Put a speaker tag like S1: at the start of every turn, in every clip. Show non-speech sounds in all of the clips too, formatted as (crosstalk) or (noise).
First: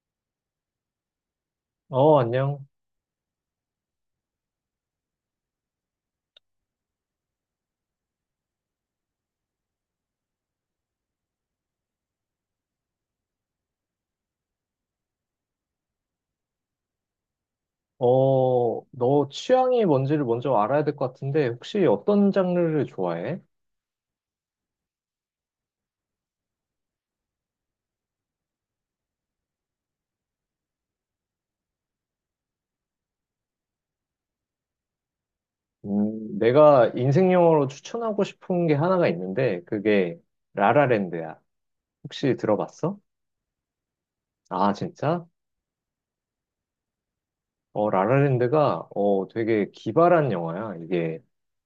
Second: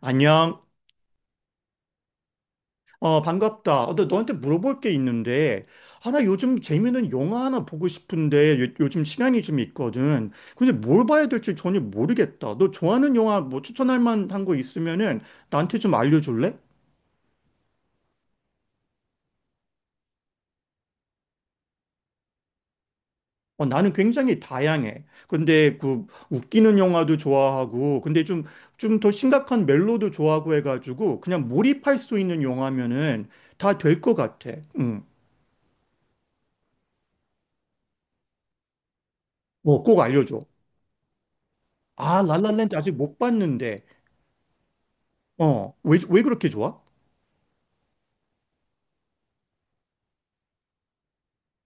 S1: 안녕.
S2: 어, 안녕.
S1: 어, 반갑다. 어, 나 너한테 물어볼 게 있는데, 아, 나 요즘 재밌는 영화 하나 보고 싶은데, 요, 즘 시간이 좀 있거든. 근데 뭘 봐야 될지 전혀 모르겠다. 너 좋아하는 영화 뭐 추천할 만한 거 있으면은 나한테 좀 알려줄래?
S2: 너 취향이 뭔지를 먼저 알아야 될 것 같은데, 혹시 어떤 장르를 좋아해?
S1: 어, 나는 굉장히 다양해. 근데 그 웃기는 영화도 좋아하고, 근데 좀, 좀 더 심각한 멜로도 좋아하고 해가지고, 그냥 몰입할 수 있는 영화면은 다 될 것 같아. 응.
S2: 내가 인생 영화로 추천하고 싶은 게 하나가 있는데,
S1: 뭐 꼭
S2: 그게
S1: 알려줘.
S2: 라라랜드야.
S1: 아,
S2: 혹시
S1: 랄랄랜드 아직
S2: 들어봤어?
S1: 못 봤는데.
S2: 아, 진짜?
S1: 어, 왜 그렇게 좋아?
S2: 라라랜드가, 되게 기발한 영화야. 이게,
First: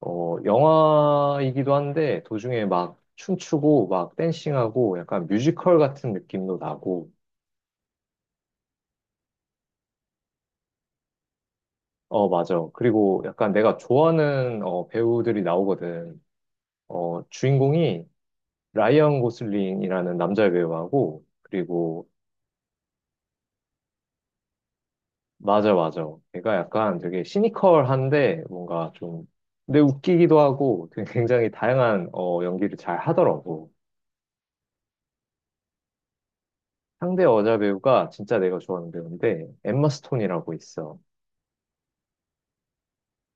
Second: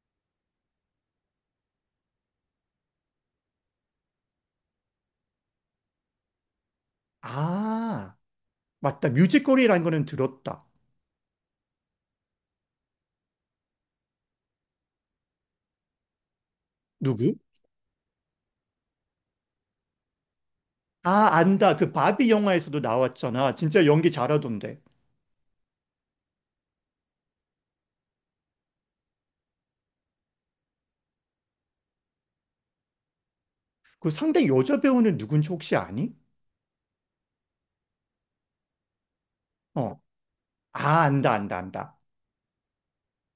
S2: 영화이기도 한데, 도중에 막 춤추고, 막 댄싱하고, 약간 뮤지컬 같은 느낌도 나고,
S1: 아, 맞다. 뮤지컬이라는 거는 들었다.
S2: 어, 맞아. 그리고 약간 내가 좋아하는 배우들이 나오거든.
S1: 누구?
S2: 주인공이 라이언 고슬링이라는 남자 배우하고,
S1: 아, 안다. 그
S2: 그리고,
S1: 바비 영화에서도 나왔잖아. 진짜 연기 잘하던데.
S2: 맞아, 맞아. 걔가 약간 되게 시니컬한데, 뭔가 좀, 근데 웃기기도 하고, 되게 굉장히 다양한 연기를 잘 하더라고.
S1: 그 상대 여자 배우는 누군지 혹시 아니?
S2: 상대 여자 배우가 진짜 내가 좋아하는 배우인데, 엠마
S1: 어,
S2: 스톤이라고 있어.
S1: 아, 안다, 안다, 안다.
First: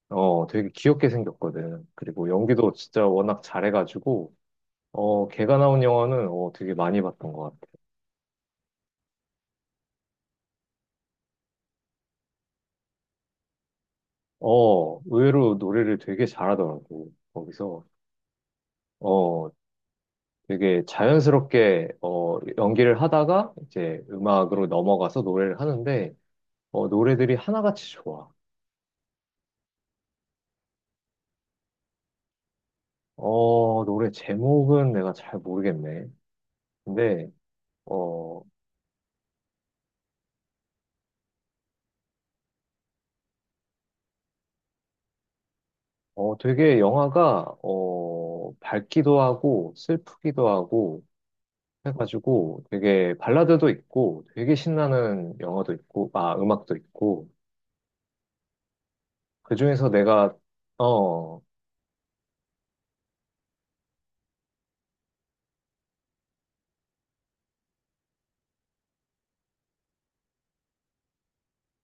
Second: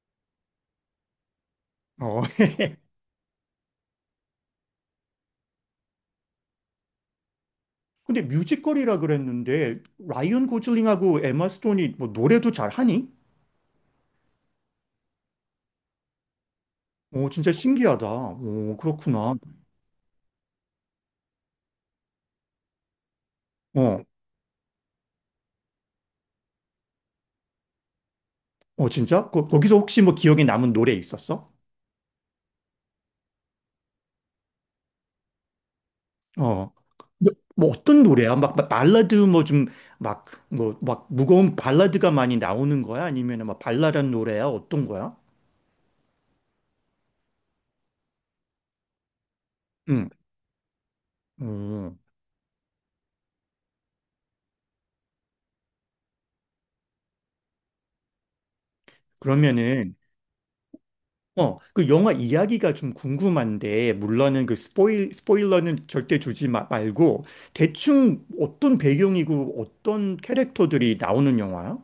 S2: 되게 귀엽게 생겼거든.
S1: 어.
S2: 그리고
S1: (laughs)
S2: 연기도 진짜 워낙 잘해가지고, 걔가 나온 영화는 되게 많이 봤던 것 같아.
S1: 근데 뮤지컬이라 그랬는데, 라이언 고슬링하고 에마 스톤이 뭐 노래도 잘하니?
S2: 의외로 노래를 되게 잘하더라고,
S1: 오, 진짜
S2: 거기서.
S1: 신기하다. 오, 그렇구나.
S2: 어, 되게 자연스럽게, 연기를 하다가
S1: 어,
S2: 이제 음악으로 넘어가서 노래를 하는데, 노래들이 하나같이 좋아.
S1: 어, 진짜? 거기서 혹시 뭐 기억에 남은 노래 있었어?
S2: 노래 제목은 내가 잘 모르겠네.
S1: 어.
S2: 근데,
S1: 근데 뭐 어떤 노래야?
S2: 어,
S1: 막 발라드 뭐 좀 막 뭐 막 무거운 발라드가 많이 나오는 거야? 아니면 막 발랄한 노래야? 어떤 거야?
S2: 되게 영화가, 밝기도 하고,
S1: 응.
S2: 슬프기도 하고,
S1: 어.
S2: 해가지고 되게 발라드도 있고, 되게 신나는 영화도 있고, 음악도 있고, 그중에서
S1: 그러면은
S2: 내가 어,
S1: 어, 그 영화 이야기가 좀 궁금한데 물론은 그 스포일러는 절대 주지 마, 말고 대충 어떤 배경이고 어떤 캐릭터들이 나오는 영화야?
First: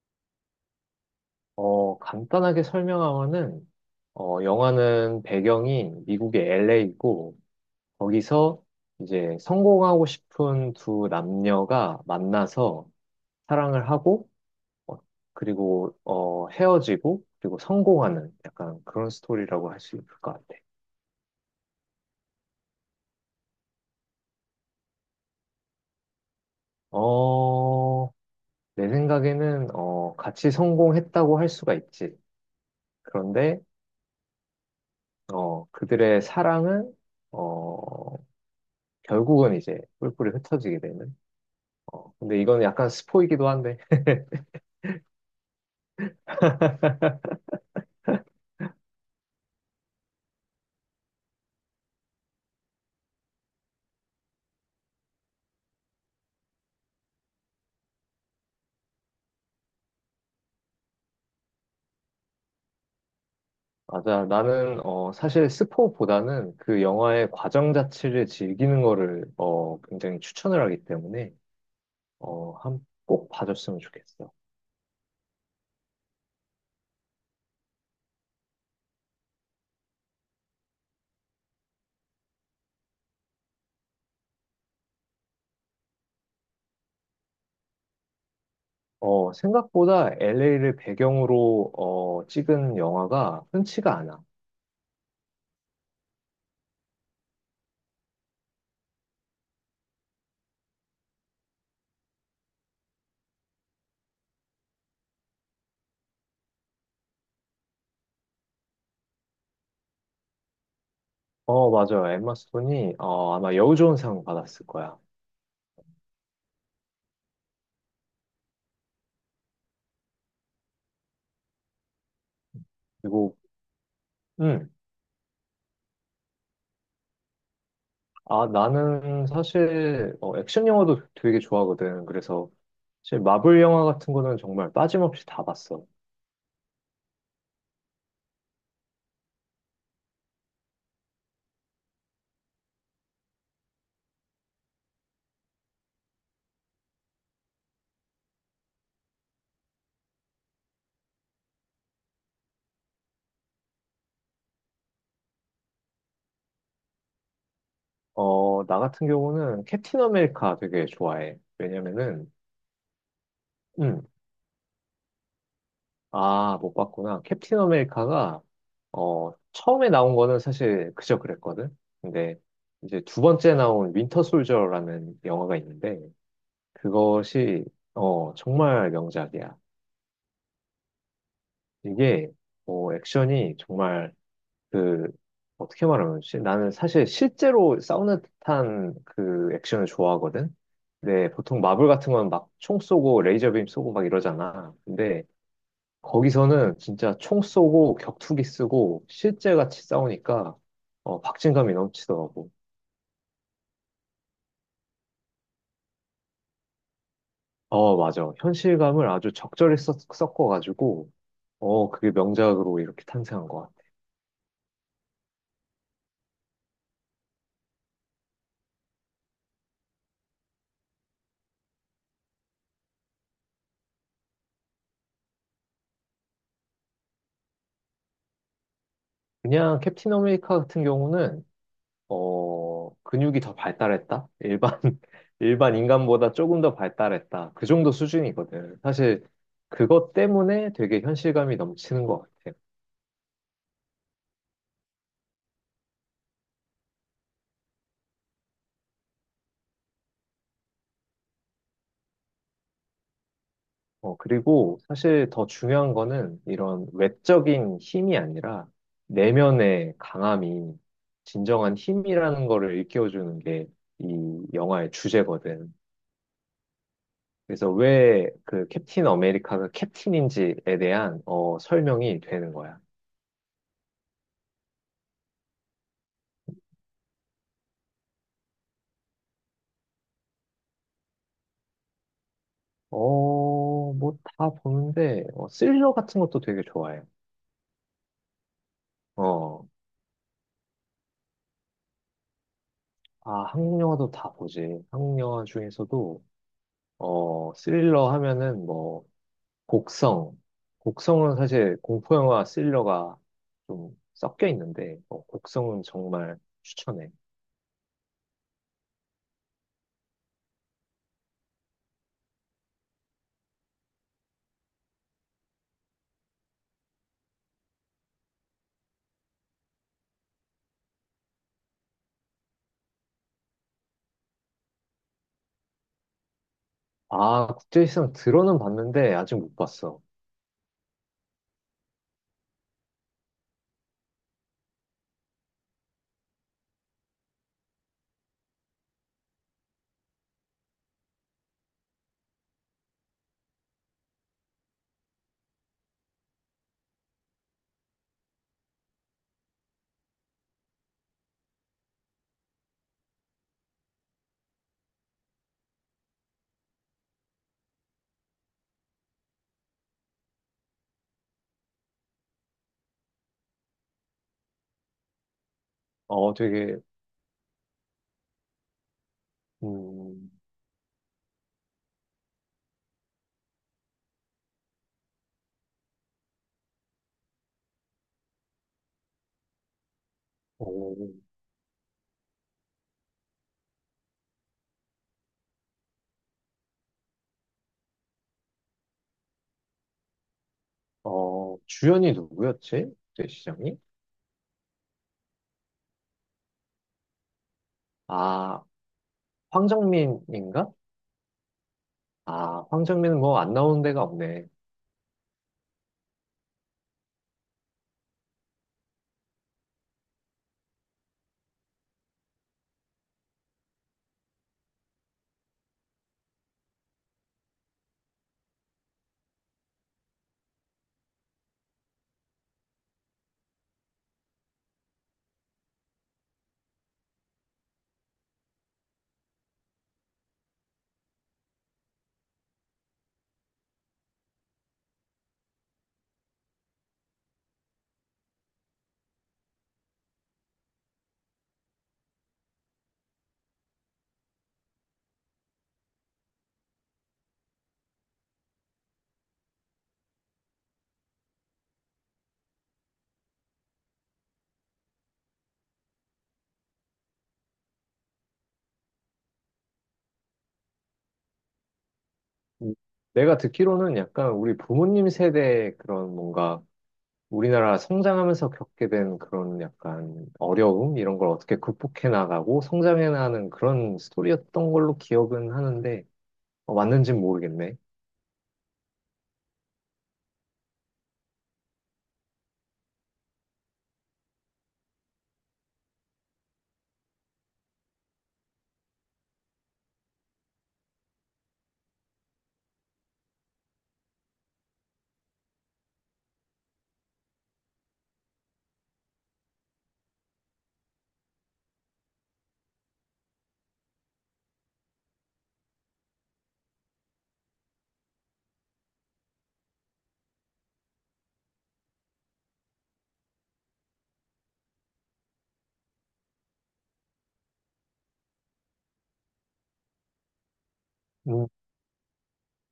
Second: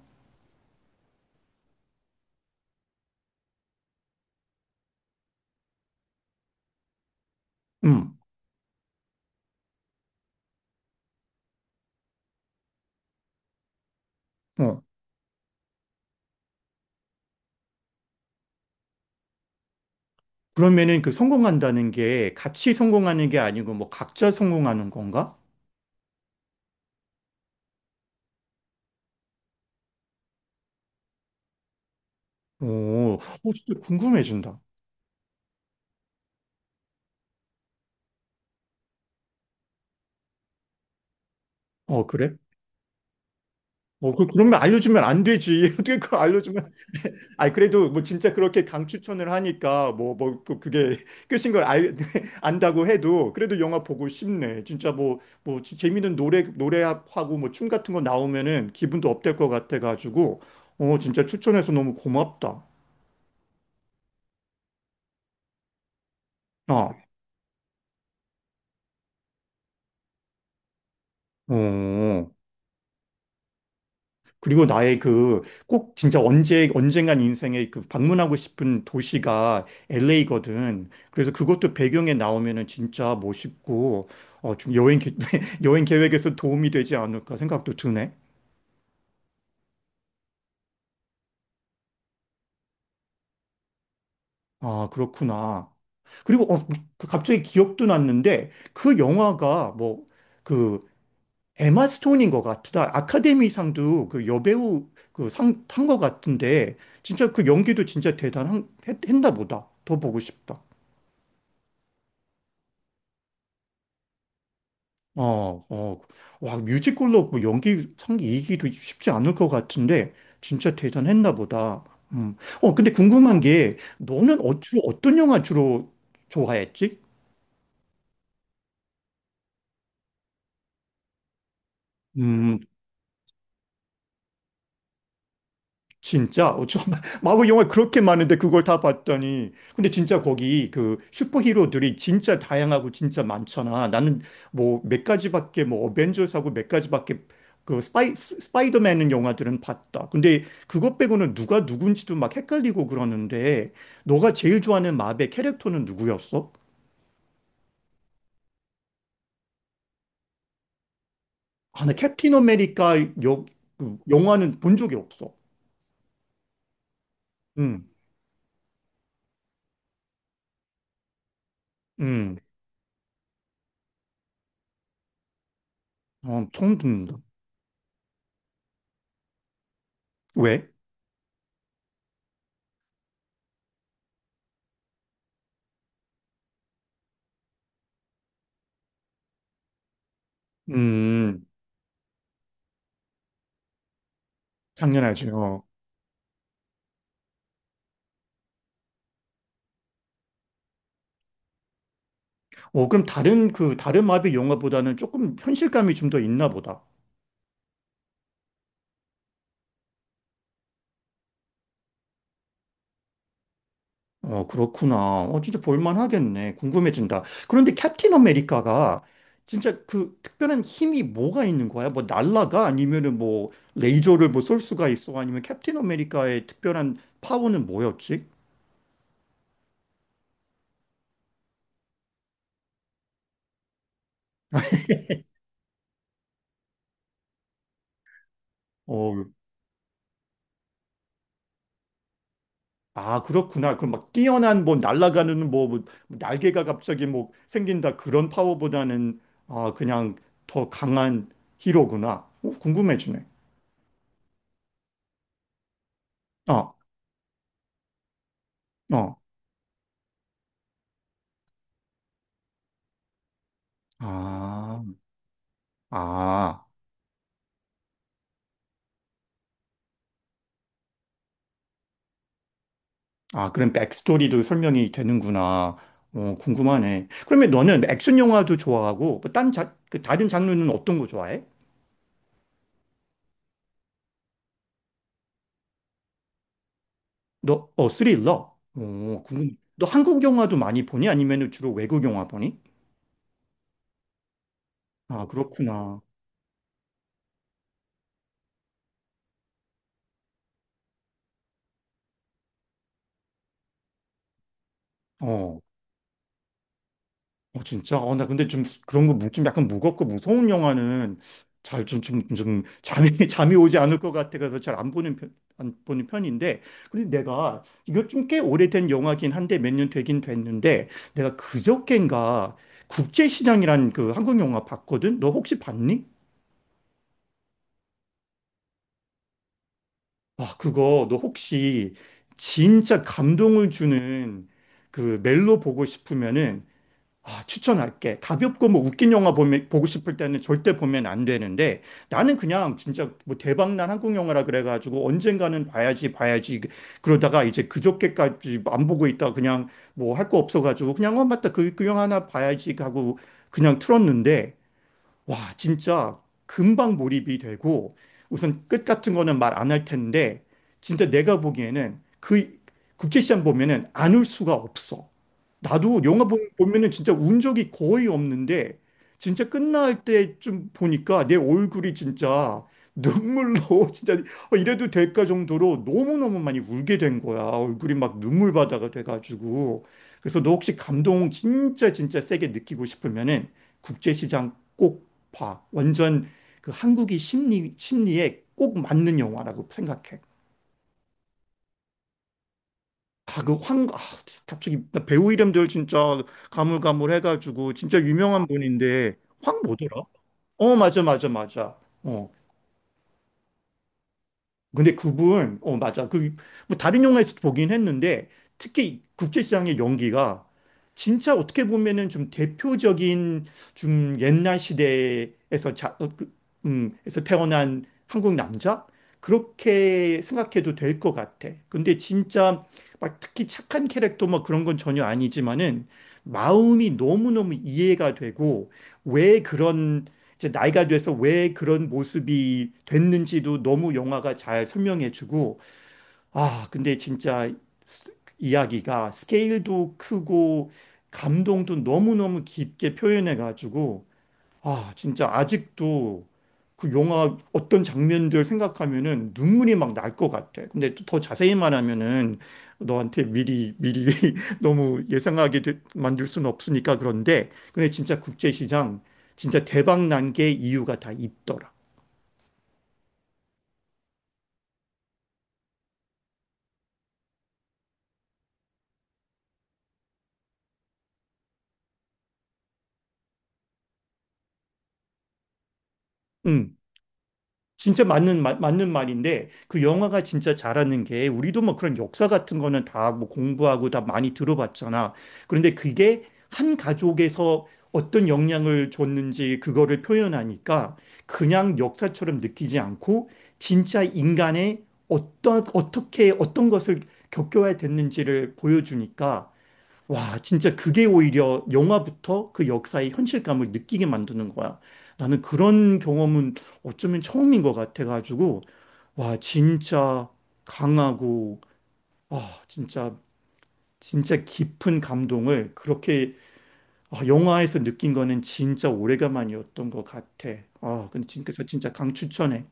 S2: 간단하게 설명하면은, 영화는 배경이 미국의 LA이고,
S1: 음.
S2: 거기서 이제 성공하고 싶은 두 남녀가 만나서 사랑을 하고,
S1: 어.
S2: 어, 그리고, 헤어지고, 그리고 성공하는 약간 그런 스토리라고 할 수 있을 것 같아.
S1: 그러면은 그 성공한다는 게 같이 성공하는 게 아니고 뭐 각자 성공하는 건가?
S2: 어, 내 생각에는, 같이 성공했다고 할 수가 있지.
S1: 오, 어,
S2: 그런데,
S1: 진짜 궁금해진다.
S2: 그들의 사랑은, 어, 결국은 이제 뿔뿔이 흩어지게 되는.
S1: 어, 그래?
S2: 근데 이건 약간 스포이기도 한데.
S1: 어, 그, 그러면 알려주면 안 되지. (laughs) 어떻게 그걸 알려주면. 아니, 그래도 뭐 진짜 그렇게 강추천을 하니까 또 그게 (laughs) 끝인 걸 알, (laughs) 안다고 해도 그래도 영화 보고 싶네. 진짜 뭐 재밌는 노래하고 뭐 춤 같은 거 나오면은 기분도 업될 것 같아가지고, 어, 진짜 추천해서 너무 고맙다.
S2: 맞아. 나는, 사실 스포보다는 그
S1: 아,
S2: 영화의 과정 자체를 즐기는 거를, 굉장히 추천을 하기 때문에,
S1: 어.
S2: 한, 꼭 봐줬으면 좋겠어.
S1: 그리고 나의 그 꼭 진짜 언제 언젠간 인생에 그 방문하고 싶은 도시가 LA거든. 그래서 그것도 배경에 나오면은 진짜 멋있고 어좀 (laughs) 여행 계획에서 도움이 되지 않을까 생각도 드네.
S2: 생각보다 LA를 배경으로, 찍은 영화가 흔치가 않아.
S1: 아, 그렇구나. 그리고 어, 뭐, 그 갑자기 기억도 났는데 그 영화가 뭐 그 에마 스톤인 것 같다. 아카데미상도 그 여배우 그 상 탄 것 같은데 진짜 그 연기도 진짜 대단한 했나 보다. 더 보고 싶다.
S2: 어, 맞아요. 엠마 스톤이, 아마 여우조연상 받았을 거야.
S1: 어, 어, 와, 뮤지컬로 뭐 연기상 이기도 쉽지 않을 것 같은데, 진짜 대단했나 보다. 음. 어, 근데
S2: 그리고,
S1: 궁금한 게, 너는 어,
S2: 음,
S1: 주로 어떤 영화 주로 좋아했지?
S2: 아, 나는 사실 액션 영화도 되게 좋아하거든. 그래서
S1: 음,
S2: 사실 마블 영화 같은 거는 정말 빠짐없이 다 봤어.
S1: 진짜? 어, 저 (laughs) 마블 영화 그렇게 많은데 그걸 다 봤더니. 근데 진짜 거기 그 슈퍼히로들이 진짜 다양하고 진짜 많잖아. 나는 뭐 몇 가지밖에 뭐 어벤져스하고 몇 가지밖에 그 스파이더맨 영화들은 봤다. 근데 그것 빼고는 누가 누군지도 막 헷갈리고 그러는데 너가 제일 좋아하는 마블 캐릭터는 누구였어?
S2: 나 같은 경우는 캡틴 아메리카 되게 좋아해.
S1: 아, 나
S2: 왜냐면은,
S1: 캡틴 아메리카 여, 그
S2: 음,
S1: 영화는 본 적이 없어.
S2: 아, 못 봤구나. 캡틴
S1: 응,
S2: 아메리카가 처음에 나온 거는 사실 그저 그랬거든.
S1: 응.
S2: 근데 이제 두 번째 나온 윈터 솔저라는 영화가 있는데
S1: 어, 처음 듣는다.
S2: 그것이 정말 명작이야.
S1: 왜?
S2: 이게 액션이 정말 그 어떻게 말하면 좋지? 나는 사실 실제로 싸우는 듯한 그 액션을 좋아하거든. 근데
S1: 음,
S2: 보통 마블 같은 건 막 총 쏘고 레이저 빔 쏘고 막 이러잖아. 근데
S1: 당연하죠.
S2: 거기서는 진짜 총 쏘고 격투기 쓰고 실제 같이 싸우니까 박진감이 넘치더라고.
S1: 어, 그럼 다른 그 다른 마비 영화보다는 조금 현실감이 좀 더 있나 보다.
S2: 어, 맞아. 현실감을 아주 적절히 섞어가지고 그게 명작으로 이렇게 탄생한 것 같아.
S1: 어, 그렇구나. 어, 진짜 볼만하겠네. 궁금해진다. 그런데 캡틴 아메리카가 진짜 그 특별한 힘이 뭐가 있는 거야? 뭐 날라가? 아니면은 뭐 레이저를 뭐 쏠 수가 있어? 아니면 캡틴 아메리카의 특별한 파워는 뭐였지?
S2: 그냥 캡틴 아메리카 같은 경우는 근육이 더 발달했다? 일반, (laughs) 일반 인간보다 조금 더 발달했다. 그 정도 수준이거든.
S1: 어,
S2: 사실, 그것 때문에 되게 현실감이 넘치는 것 같아요.
S1: 아, 그렇구나. 그럼 막 뛰어난 뭐 날아가는 뭐 날개가 갑자기 뭐 생긴다 그런 파워보다는 아, 그냥 더 강한 히로구나. 어, 궁금해지네.
S2: 그리고 사실 더 중요한 거는
S1: 어,
S2: 이런 외적인 힘이 아니라
S1: 어,
S2: 내면의 강함이 진정한 힘이라는 거를 일깨워주는 게 이
S1: 아,
S2: 영화의 주제거든.
S1: 아,
S2: 그래서 왜 그 캡틴 아메리카가 캡틴인지에 대한 설명이 되는 거야.
S1: 아, 그럼 백스토리도 설명이 되는구나. 어, 궁금하네. 그러면 너는 액션 영화도 좋아하고, 뭐 딴, 자, 그 다른 장르는 어떤 거 좋아해?
S2: 뭐 다 보는데, 스릴러 같은 것도 되게 좋아해요.
S1: 너, 어, 스릴러? 어, 궁금해.
S2: 어,
S1: 너 한국 영화도 많이 보니? 아니면 주로 외국 영화 보니?
S2: 아, 한국 영화도 다 보지. 한국
S1: 아,
S2: 영화
S1: 그렇구나.
S2: 중에서도, 스릴러 하면은 뭐, 곡성. 곡성은 사실 공포 영화 스릴러가 좀 섞여 있는데,
S1: 어,
S2: 곡성은 정말 추천해.
S1: 어, 진짜? 어, 나 근데 좀 그런 거 좀 약간 무겁고 무서운 영화는 잘 좀 잠이, (laughs) 잠이 오지 않을 것 같아서 잘 안 보는 편, 안 보는 편인데. 근데 내가 이거 좀 꽤 오래된 영화긴 한데 몇 년 되긴 됐는데 내가 그저껜가 국제시장이란 그 한국 영화 봤거든? 너 혹시 봤니?
S2: 아, 국제시장 들어는 봤는데, 아직 못 봤어.
S1: 와, 그거 너 혹시 진짜 감동을 주는 그 멜로 보고 싶으면은 아, 추천할게. 가볍고 뭐 웃긴 영화 보면, 보고 싶을 때는 절대 보면 안 되는데 나는 그냥 진짜 뭐 대박난 한국 영화라 그래가지고 언젠가는 봐야지 봐야지 그러다가 이제 그저께까지 안 보고 있다 그냥 뭐 할 거 없어가지고 그냥 어 맞다 그 영화 하나 봐야지 하고 그냥 틀었는데 와, 진짜 금방 몰입이 되고 우선 끝 같은 거는 말 안 할 텐데 진짜 내가 보기에는 그 국제시장 보면은 안 울 수가 없어. 나도 영화
S2: 되게,
S1: 보면은 진짜 운 적이 거의 없는데 진짜 끝날
S2: 음,
S1: 때 좀 보니까 내 얼굴이 진짜 눈물로 (laughs) 진짜 어, 이래도 될까 정도로 너무너무 많이 울게 된 거야. 얼굴이 막 눈물바다가 돼가지고. 그래서 너 혹시
S2: 어,
S1: 감동 진짜 진짜 세게 느끼고 싶으면은 국제시장 꼭 봐. 완전 그 한국이 심리에 꼭 맞는 영화라고 생각해.
S2: 주연이 누구였지?
S1: 아, 그
S2: 국제시장이?
S1: 황, 아, 갑자기 나 배우 이름들 진짜 가물가물해가지고 진짜 유명한
S2: 아,
S1: 분인데 황 뭐더라?
S2: 황정민인가?
S1: 어, 맞아, 맞아, 맞아. 어.
S2: 아, 황정민은 뭐 안 나오는 데가 없네.
S1: 근데 그분, 어, 맞아. 그, 뭐, 다른 영화에서도 보긴 했는데, 특히 국제시장의 연기가 진짜 어떻게 보면은 좀 대표적인 좀 옛날 시대에서 자, 어, 그, 에서 태어난 한국 남자? 그렇게 생각해도 될 것 같아. 근데 진짜 막 특히 착한 캐릭터 뭐 그런 건 전혀 아니지만은 마음이 너무너무 이해가 되고 왜 그런 이제 나이가 돼서 왜 그런 모습이 됐는지도 너무 영화가 잘 설명해주고, 아, 근데 진짜 스- 이야기가 스케일도 크고, 감동도 너무너무 깊게 표현해가지고, 아, 진짜 아직도 그 영화 어떤 장면들 생각하면은 눈물이 막 날 것 같아. 근데 또더 자세히 말하면은 너한테 미리 미리 (laughs) 너무 예상하게 만들 수는 없으니까 그런데 근데 진짜 국제시장 진짜 대박 난 게 이유가 다 있더라.
S2: 음, 내가 듣기로는 약간 우리 부모님 세대의 그런 뭔가 우리나라 성장하면서 겪게 된 그런 약간 어려움 이런 걸 어떻게 극복해 나가고 성장해 나가는 그런 스토리였던 걸로 기억은 하는데
S1: 응.
S2: 맞는지는 모르겠네.
S1: 진짜 맞는 말인데 그 영화가 진짜 잘하는 게 우리도 뭐 그런 역사 같은 거는 다 뭐 공부하고 다 많이 들어봤잖아. 그런데 그게 한 가족에서 어떤 영향을 줬는지 그거를 표현하니까 그냥 역사처럼 느끼지 않고 진짜 인간의 어떤, 어떻게, 어떤 것을 겪어야 됐는지를 보여주니까 와, 진짜 그게 오히려 영화부터 그 역사의 현실감을 느끼게 만드는 거야. 나는 그런 경험은 어쩌면 처음인 것 같아가지고, 와, 진짜 강하고, 아, 진짜, 진짜 깊은 감동을 그렇게 아, 영화에서 느낀 거는 진짜 오래간만이었던 것 같아. 아, 근데
S2: 음,
S1: 진짜, 저 진짜 강추천해.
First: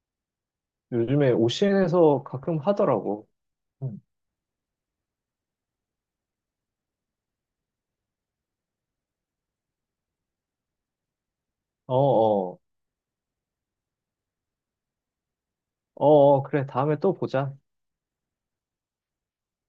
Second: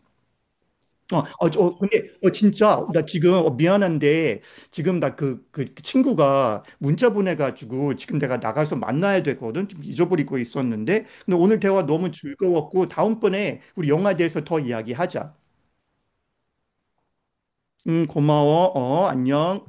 S1: 어,
S2: 요즘에
S1: 어, 저, 어, 근데,
S2: OCN에서
S1: 어,
S2: 가끔
S1: 진짜, 나
S2: 하더라고.
S1: 지금, 어,
S2: 음.
S1: 미안한데, 지금 나 그 친구가 문자 보내가지고, 지금 내가 나가서 만나야 되거든? 좀 잊어버리고 있었는데, 근데 오늘 대화
S2: 어,
S1: 너무
S2: 어,
S1: 즐거웠고, 다음번에 우리 영화에 대해서 더 이야기하자.
S2: 어, 그래, 다음에 또 보자.
S1: 고마워. 어, 안녕.